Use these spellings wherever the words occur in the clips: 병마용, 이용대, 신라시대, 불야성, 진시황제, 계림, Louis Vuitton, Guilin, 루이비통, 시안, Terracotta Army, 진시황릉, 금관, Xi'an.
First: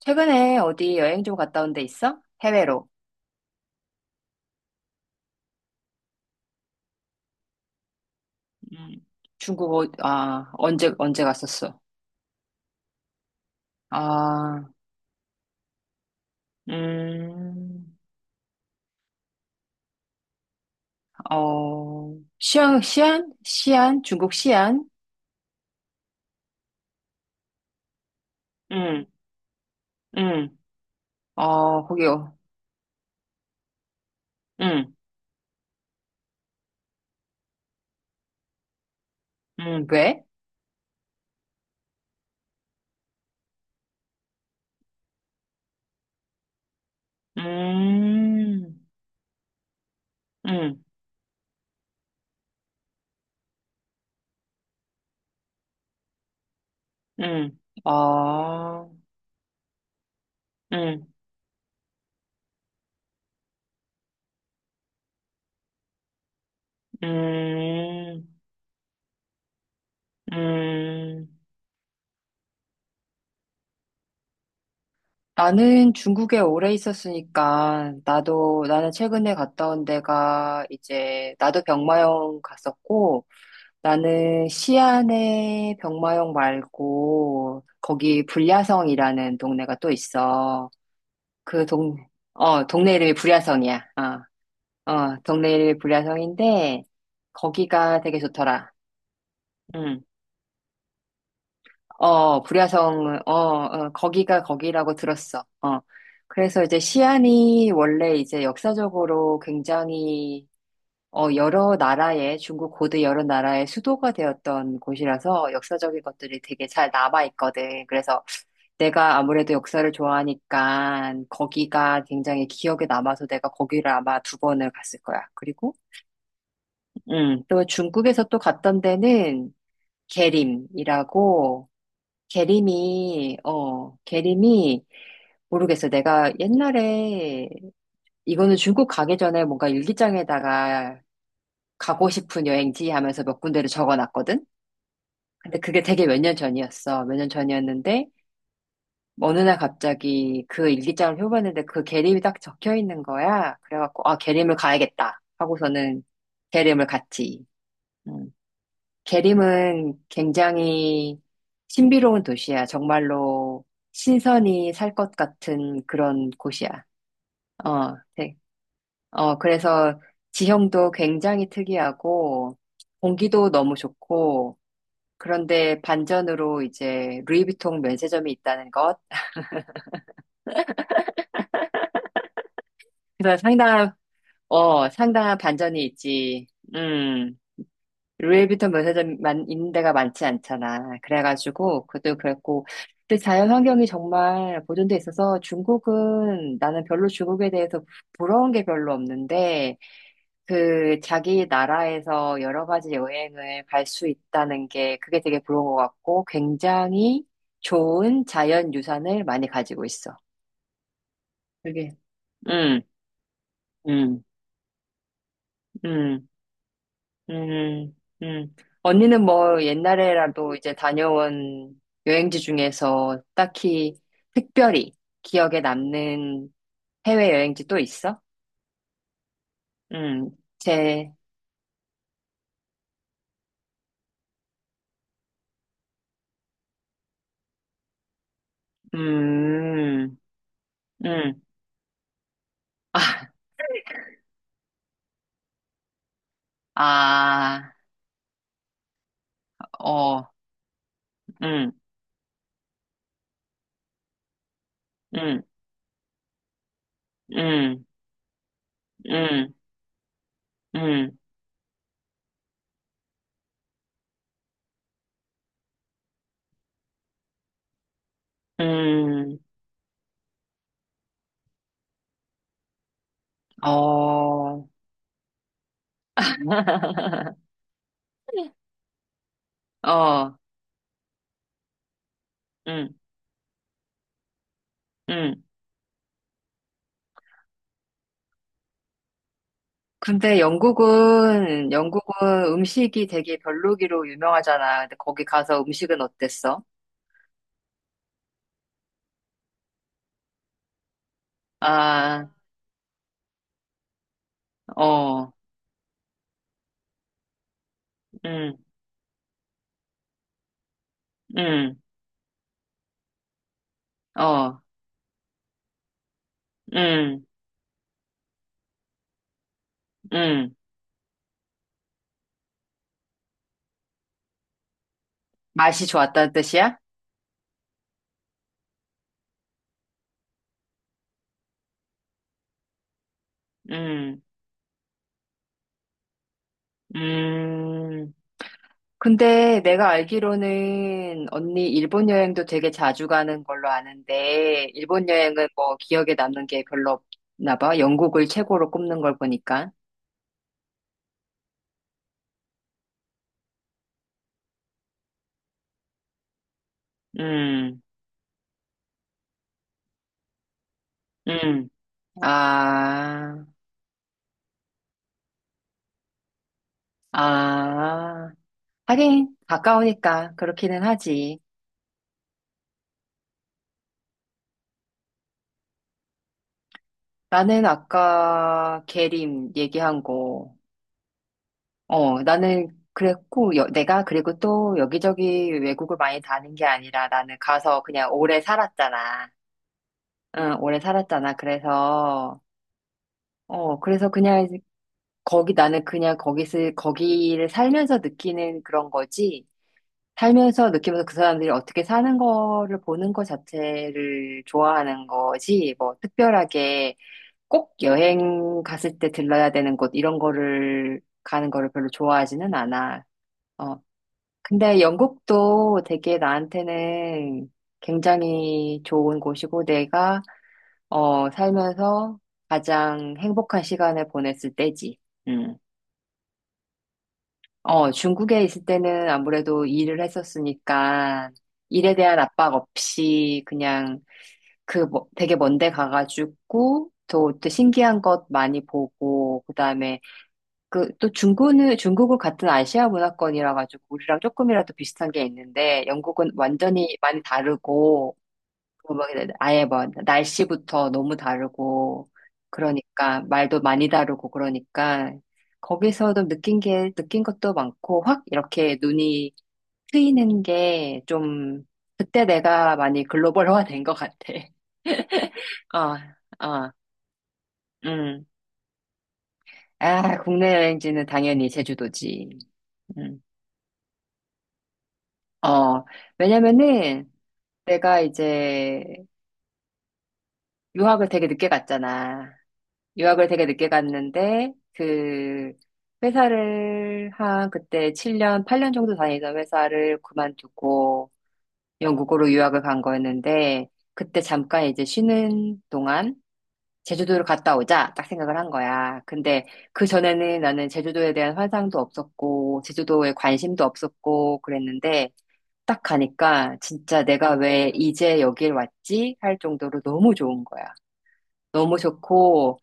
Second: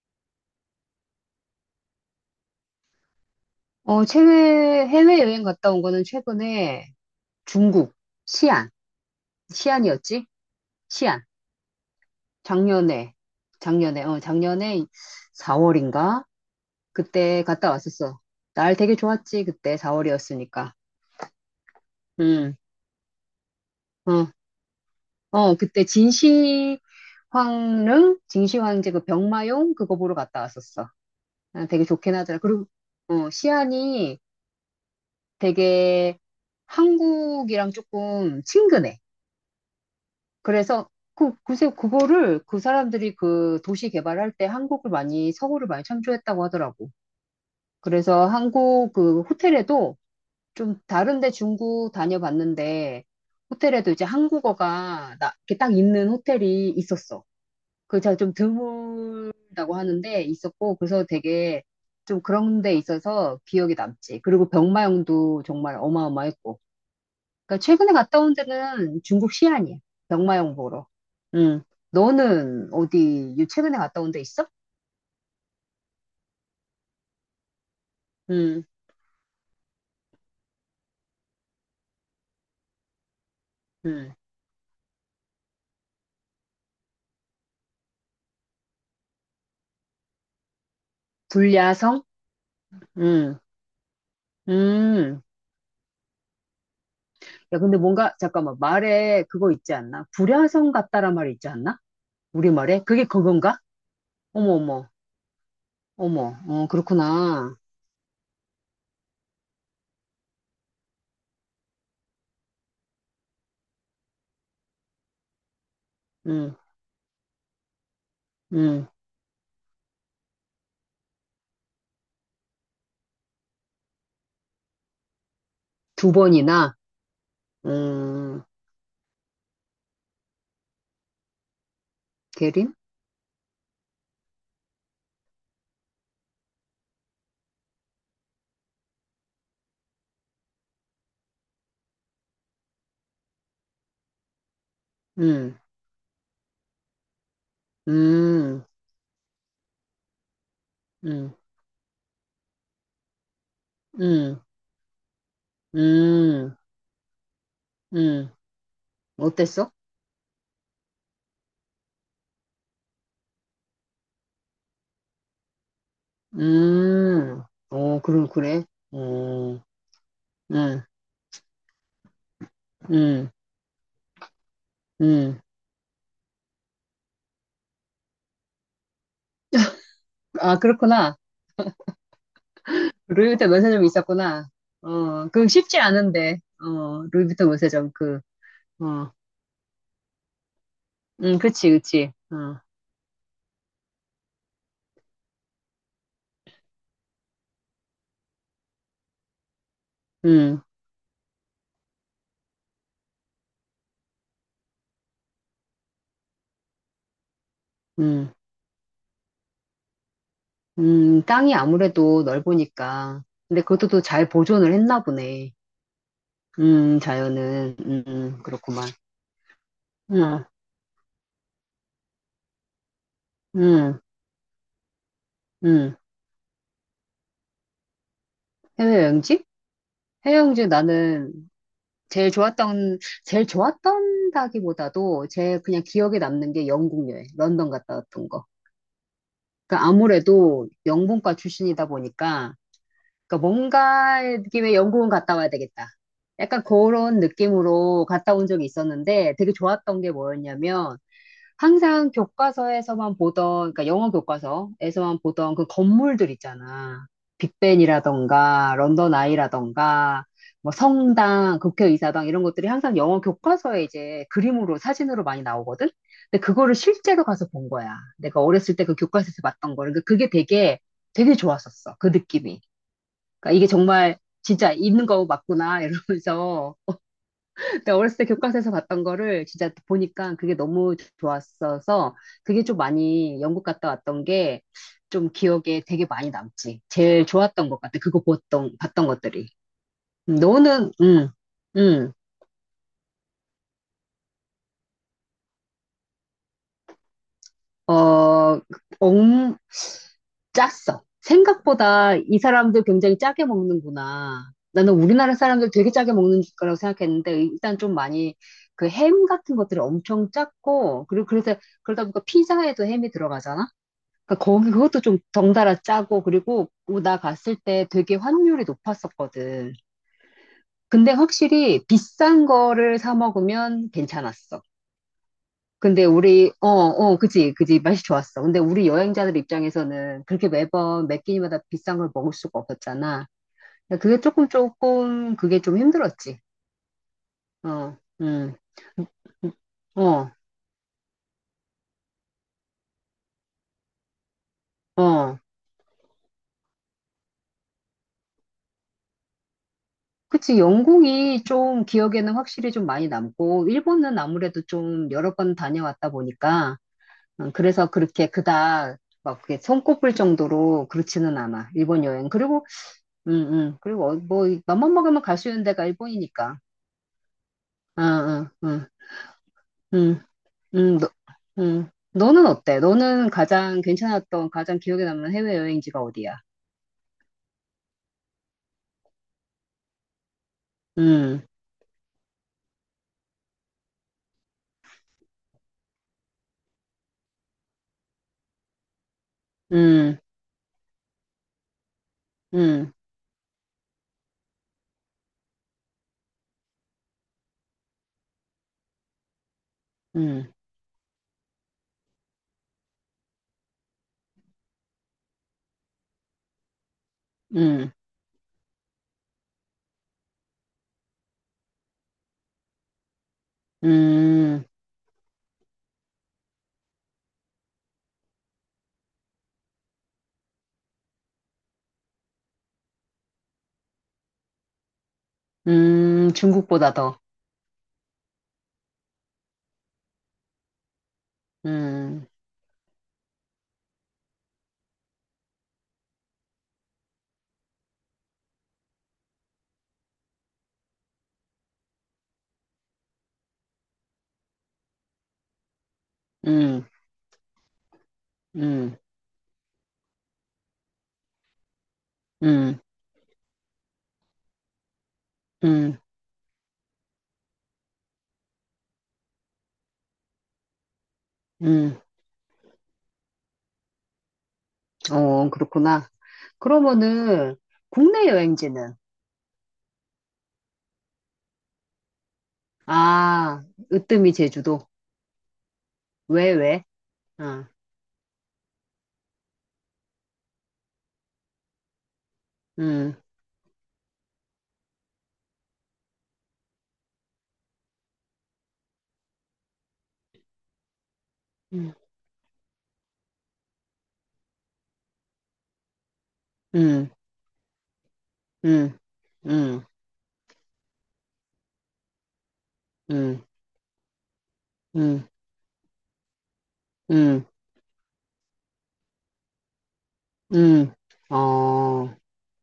최근에 어디 여행 좀 갔다 온데 있어? 해외로. 해외여행 갔다 온 거는 최근에 중국, 시안, 음, 중국, 시안이었지? 언제 시안. 갔었어? 작년에, 아, 작년에 4월인가? 그때 갔다 음, 왔었어. 날 되게 좋았지, 그때 4월이었으니까. 어, 음, 시안, 시안? 시안? 어, 중국 시안? 그때 진시황릉, 진시황제 그 응, 병마용 그거 보러 갔다 응. 왔었어. 아, 되게 어, 좋긴 거기요. 하더라. 그리고, 시안이 응, 되게 한국이랑 조금 친근해. 응. 왜? 그래서 글쎄 그거를 그 사람들이 그 도시 개발할 때 한국을 많이, 서울을 많이 참조했다고 하더라고. 그래서 음, 한국 그 호텔에도 좀 응, 다른데 중국 다녀봤는데 호텔에도 이제 한국어가 이렇게 딱 있는 호텔이 있었어. 응. 그 제가 좀 어, 드물다고 하는데 있었고 그래서 음, 되게 좀 그런 데 있어서 기억이 남지. 그리고 병마용도 정말 어마어마했고. 그러니까 최근에 갔다 음, 온 데는 중국 시안이야. 병마용 보러. 음. 음. 너는 어디 최근에 갔다 온데 있어? 나는 중국에 오래 있었으니까, 음. 나는 최근에 갔다 온 데가 이제, 나도 병마용 갔었고, 음. 나는 시안에 병마용 말고, 거기 불야성이라는 동네가 또 있어. 그 동, 불야성? 동네 이름이 음. 불야성이야. 어, 음. 동네 이름이 불야성인데, 야, 근데 거기가 뭔가 되게 잠깐만 좋더라. 말에 그거 있지 응. 않나? 불야성 같다란 말이 있지 않나? 어, 우리말에? 그게 불야성, 그건가? 거기가 어머 어머. 거기라고 들었어. 어. 어머. 그래서 어, 이제 그렇구나. 시안이 원래 이제 역사적으로 굉장히, 중국 고대 여러 나라의 수도가 되었던 곳이라서 역사적인 것들이 음. 되게 잘 남아있거든. 그래서 음. 내가 아무래도 역사를 좋아하니까 거기가 굉장히 기억에 남아서 내가 거기를 아마 두 번을 갔을 거야. 그리고, 두 번이나. 또 중국에서 또 음. 갔던 데는 계림이라고, 계림? 게림이, 모르겠어. 내가 옛날에, 이거는 중국 가기 전에 뭔가 일기장에다가 가고 싶은 여행지 하면서 몇 군데를 적어 놨거든? 근데 음. 그게 되게 몇 년 전이었어. 몇 년 전이었는데, 음. 어느 날 갑자기 그 일기장을 음. 펴봤는데 그 게림이 딱 적혀 있는 거야. 그래갖고, 아, 음. 게림을 가야겠다. 하고서는 음. 게림을 갔지. 음. 음. 어땠어? 게림은 굉장히 신비로운 도시야. 정말로 신선히 살 것 같은 그런 곳이야. 음, 어, 어, 그럼, 네. 그래. 어, 그래서 응, 지형도 굉장히 특이하고 응, 공기도 너무 좋고 응. 그런데 반전으로 이제 루이비통 면세점이 있다는 것. 아, 그렇구나. 그래서 루이비통 면세점이 있었구나. 어, 상당한 그 쉽지 반전이 않은데, 있지. 음. 루이비통 면세점, 루이비통 어, 면세점만 있는 데가 많지 않잖아. 응, 그치, 그래가지고 그치. 그것도 어, 그랬고 근데 자연 환경이 정말 보존돼 있어서 중국은 나는 별로 중국에 대해서 부러운 게 별로 없는데 응, 그 자기 나라에서 여러 가지 여행을 갈 수 있다는 게 그게 되게 부러운 것 같고 굉장히 좋은 응, 자연 유산을 많이 가지고 있어. 땅이 그게. 아무래도 음, 넓으니까. 근데 그것도 또 음, 잘 보존을 했나 보네. 음. 자연은, 음, 음. 그렇구만. 언니는 뭐 응, 옛날에라도 이제 다녀온 여행지 중에서 딱히 응, 특별히 기억에 응. 남는 해외 여행지 또 있어? 해외여행지? 음, 해외여행지 제, 나는 제일 좋았던, 제일 좋았던다기보다도 제 그냥 기억에 남는 게 영국 여행, 런던 갔다 왔던 거. 그러니까 음, 아무래도 영문과 음, 출신이다 보니까, 아, 그러니까 뭔가 느낌의 영국은 갔다 와야 되겠다. 약간 그런 아, 느낌으로 갔다 온 적이 있었는데 되게 좋았던 게 어, 뭐였냐면, 음, 항상 교과서에서만 보던, 그러니까 영어 교과서에서만 음, 보던 그 건물들 있잖아. 음, 빅벤이라던가, 런던 음, 아이라던가, 뭐 음, 성당, 국회의사당 이런 것들이 항상 영어 교과서에 이제 그림으로, 사진으로 많이 나오거든? 근데 그거를 실제로 가서 본 거야. 내가 어렸을 때 그 음, 교과서에서 봤던 거를. 그러니까 그게 되게 좋았었어. 그 느낌이. 그러니까 이게 정말 어, 진짜 있는 거 맞구나, 이러면서. 그러니까 어렸을 때 교과서에서 봤던 거를 진짜 보니까 어, 그게 너무 좋았어서 그게 좀 음, 많이 영국 갔다 왔던 게 좀 음. 기억에 되게 많이 남지. 제일 좋았던 것 같아. 봤던 것들이. 근데 너는, 영국은, 음, 영국은 음식이 되게 별로기로 유명하잖아. 근데 거기 가서 음식은 어땠어? 어, 엉, 짰어. 생각보다 아, 이 사람들 굉장히 짜게 먹는구나. 나는 어, 우리나라 사람들 되게 짜게 먹는 거라고 생각했는데 일단 좀 많이 음, 그 햄 같은 것들이 엄청 짰고 그리고 그래서 음, 그러다 보니까 피자에도 햄이 들어가잖아. 그러니까 어, 거기 그것도 좀 덩달아 짜고 그리고 나다 음, 갔을 때 되게 환율이 높았었거든. 음. 근데 확실히 비싼 거를 사 먹으면 괜찮았어. 맛이 근데 좋았다는 우리 뜻이야? 그지 맛이 좋았어. 근데 우리 여행자들 입장에서는 그렇게 매번 매 끼니마다 비싼 걸 먹을 수가 없었잖아. 근데 그게 음, 조금 조금 그게 좀 힘들었지. 어, 음. 음, 음. 근데 내가 어, 알기로는 언니 일본 여행도 되게 자주 가는 걸로 아는데, 일본 어. 여행은 뭐 기억에 남는 게 별로 없나 봐. 영국을 최고로 꼽는 걸 보니까. 그치, 영국이 좀 기억에는 확실히 좀 많이 남고, 일본은 아무래도 좀 여러 번 다녀왔다 보니까, 음, 그래서 그렇게 그닥 막 그게 손꼽을 정도로 그렇지는 음. 않아, 일본 여행. 아. 그리고 뭐, 맘만 먹으면 갈 수 있는 데가 일본이니까. 응, 아, 응, 응, 하긴 응, 가까우니까 그렇기는 응, 하지. 응. 너는 어때? 너는 가장 기억에 남는 해외여행지가 어디야? 나는 아까 계림 얘기한 거, 음 나는 그랬고, 내가 그리고 또 여기저기 외국을 많이 다닌 게 아니라 나는 가서 그냥 오래 살았잖아. 음 응, 오래 살았잖아. 그래서, 음 그래서 그냥 나는 그냥 거기를 살면서 느끼는 그런 거지. 음 살면서 느끼면서 그 사람들이 어떻게 사는 거를 보는 것 자체를 좋아하는 거지, 뭐, 특별하게 음 꼭 음 여행 갔을 때 들러야 되는 곳, 이런 거를 가는 거를 별로 좋아하지는 않아. 어, 근데 영국도 되게 나한테는 굉장히 좋은 곳이고, 살면서 가장 행복한 시간을 보냈을 때지. 음. 중국보다 더. 중국에 있을 때는 아무래도 일을 했었으니까 일에 대한 음. 압박 없이 그냥 되게 먼데 가가지고 또 신기한 것 많이 보고 그다음에 그 또 중국은 같은 아시아 문화권이라 가지고 우리랑 조금이라도 비슷한 게 있는데 영국은 음. 완전히 많이 다르고 뭐, 음. 막 아예 뭐 날씨부터 너무 다르고 음. 그러니까 말도 많이 다르고 그러니까 음. 음. 거기서도 느낀 것도 많고 확 이렇게 눈이 트이는 게 좀 음. 그때 내가 많이 글로벌화 된 것 같아. 어, 그렇구나. 아, 아, 그러면은 음. 국내 여행지는 아, 국내 여행지는 당연히 제주도지. 음. 아, 으뜸이 제주도. 어, 왜 왜? 왜냐면은 아. 내가 이제 유학을 되게 늦게 갔잖아. 음. 유학을 되게 늦게 갔는데 그 회사를 한 그때 7년, 8년 정도 다니던 회사를 그만두고 음. 영국으로 유학을 간 거였는데 그때 잠깐 이제 쉬는 동안 음. 제주도를 갔다 오자 딱 생각을 한 음. 거야. 근데 음. 그 전에는 나는 제주도에 대한 환상도 없었고 제주도에 음. 관심도 없었고 그랬는데 음. 딱 가니까 진짜 내가 음. 왜 이제 여길 왔지? 할 정도로 너무 좋은 거야. 음. 너무 어, 좋고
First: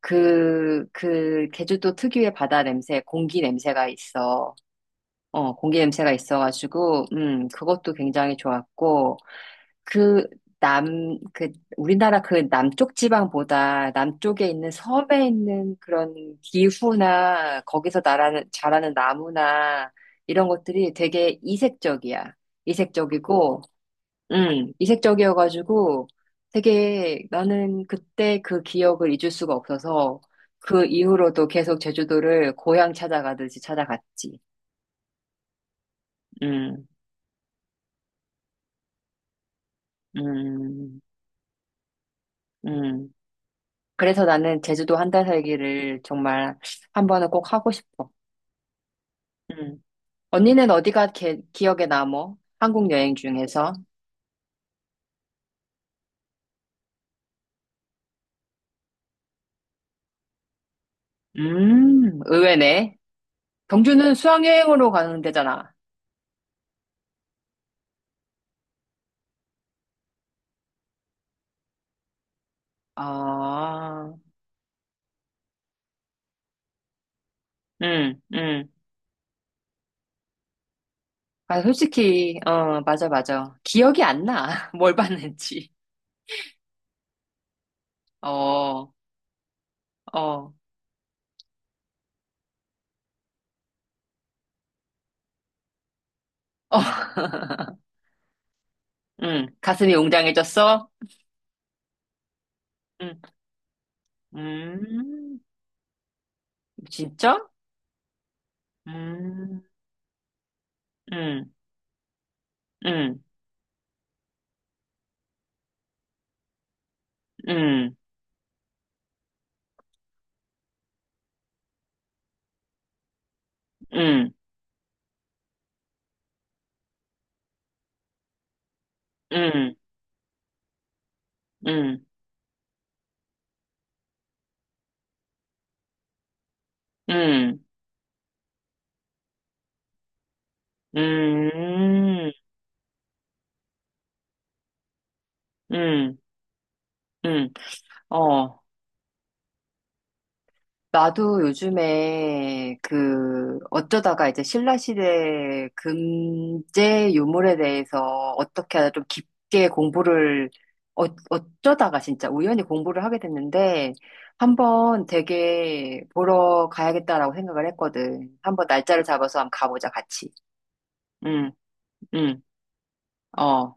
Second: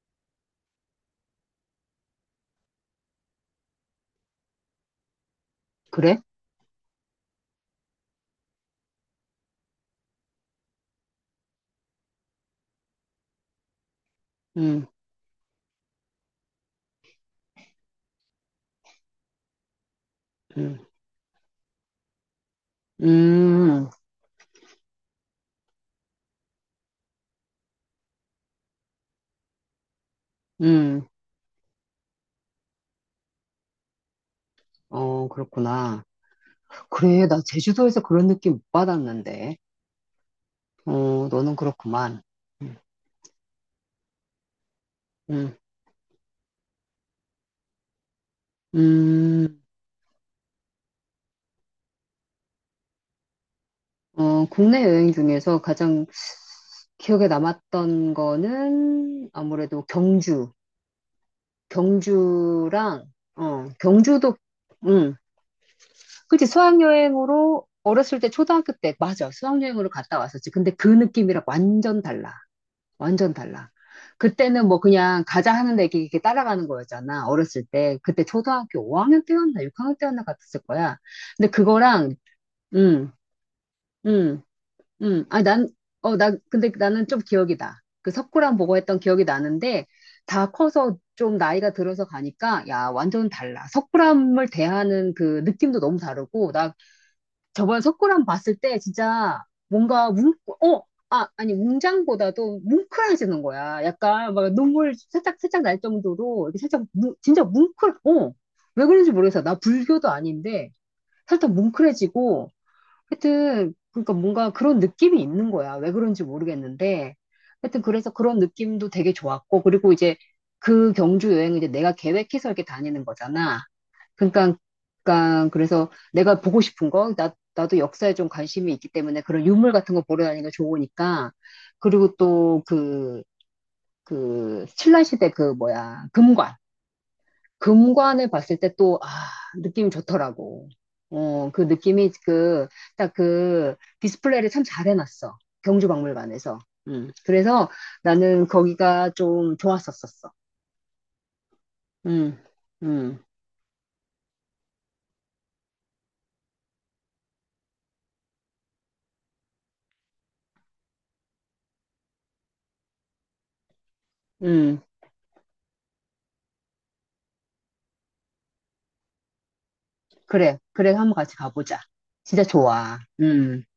제주도 특유의 바다 냄새, 공기 냄새가 있어. 공기 냄새가 그래? 있어가지고, 그것도 굉장히 좋았고, 그, 남, 그, 우리나라 그 남쪽 지방보다 남쪽에 있는 음. 섬에 있는 그런 기후나, 거기서 자라는 나무나, 이런 음. 것들이 되게 이색적이야. 이색적이고, 음. 이색적이어가지고 되게 나는 그때 그 기억을 잊을 수가 없어서 그 음. 이후로도 계속 제주도를 고향 찾아가듯이 찾아갔지. 어, 그렇구나. 음, 그래, 나 제주도에서 그런 느낌 못 받았는데. 음, 어, 너는 그렇구만. 음. 음. 그래서 나는 제주도 한 달 음. 살기를 정말 한 번은 꼭 하고 싶어. 음. 음. 언니는 어디가 기억에 남어? 한국 여행 중에서? 국내 여행 중에서 가장 기억에 남았던 거는 아무래도 경주. 의외네. 경주랑, 경주는 경주도, 수학여행으로 음, 가는 데잖아. 그치, 수학여행으로 어렸을 때 초등학교 때, 맞아. 수학여행으로 갔다 왔었지. 근데 그 느낌이랑 완전 달라. 완전 달라. 아, 그때는 뭐 그냥 가자 하는데 이렇게 따라가는 거였잖아. 어렸을 때. 응, 그때 응. 초등학교 5학년 때였나 6학년 때였나 같았을 거야. 근데 아, 그거랑, 솔직히, 맞아, 음, 맞아. 기억이 안 음. 나. 뭘 아, 봤는지. 근데 나는 좀 기억이 나. 그 어, 석굴랑 보고 어, 했던 기억이 나는데, 다 어. 커서 좀 나이가 들어서 가니까, 야, 완전 달라. 석굴람을 대하는 그 느낌도 너무 다르고, 나 저번에 석굴람 봤을 때 진짜 응, 가슴이 뭔가 어, 웅장해졌어? 아니, 웅장보다도 응, 뭉클해지는 거야. 약간 막 눈물 살짝, 음, 살짝 날 정도로, 이렇게 살짝, 진짜 진짜? 뭉클, 어. 왜 그런지 모르겠어. 나 음, 불교도 아닌데, 음, 살짝 뭉클해지고, 음, 하여튼, 그러니까 뭔가 그런 느낌이 있는 거야. 왜 그런지 모르겠는데. 하여튼 음, 그래서 그런 느낌도 되게 좋았고, 그리고 이제 그 경주 여행을 이제 내가 계획해서 이렇게 다니는 거잖아. 음, 그러니까, 그러니까 그래서 내가 보고 싶은 거, 나도 역사에 좀 관심이 있기 때문에 그런 유물 음, 같은 거 보러 다니는 거 좋으니까. 음, 그리고 또 그, 신라시대 그 뭐야, 금관. 음, 금관을 봤을 때 또, 아, 느낌이 좋더라고. 음, 그 느낌이 음, 딱 그 디스플레이를 참 잘 해놨어. 음, 경주박물관에서. 음. 그래서 나는 어. 거기가 좀 좋았었었어. 나도 음, 요즘에 음, 그 어쩌다가 이제 신라시대 금제 유물에 대해서 어떻게 하다 좀 깊게 공부를 어, 어쩌다가 진짜 우연히 공부를 하게 됐는데 음. 한번 되게 보러 가야겠다라고 생각을 했거든. 한번 날짜를 잡아서 한번 가보자 같이. 그래. 그래, 한번 같이 응, 가보자. 응, 진짜 좋아. 음. 어.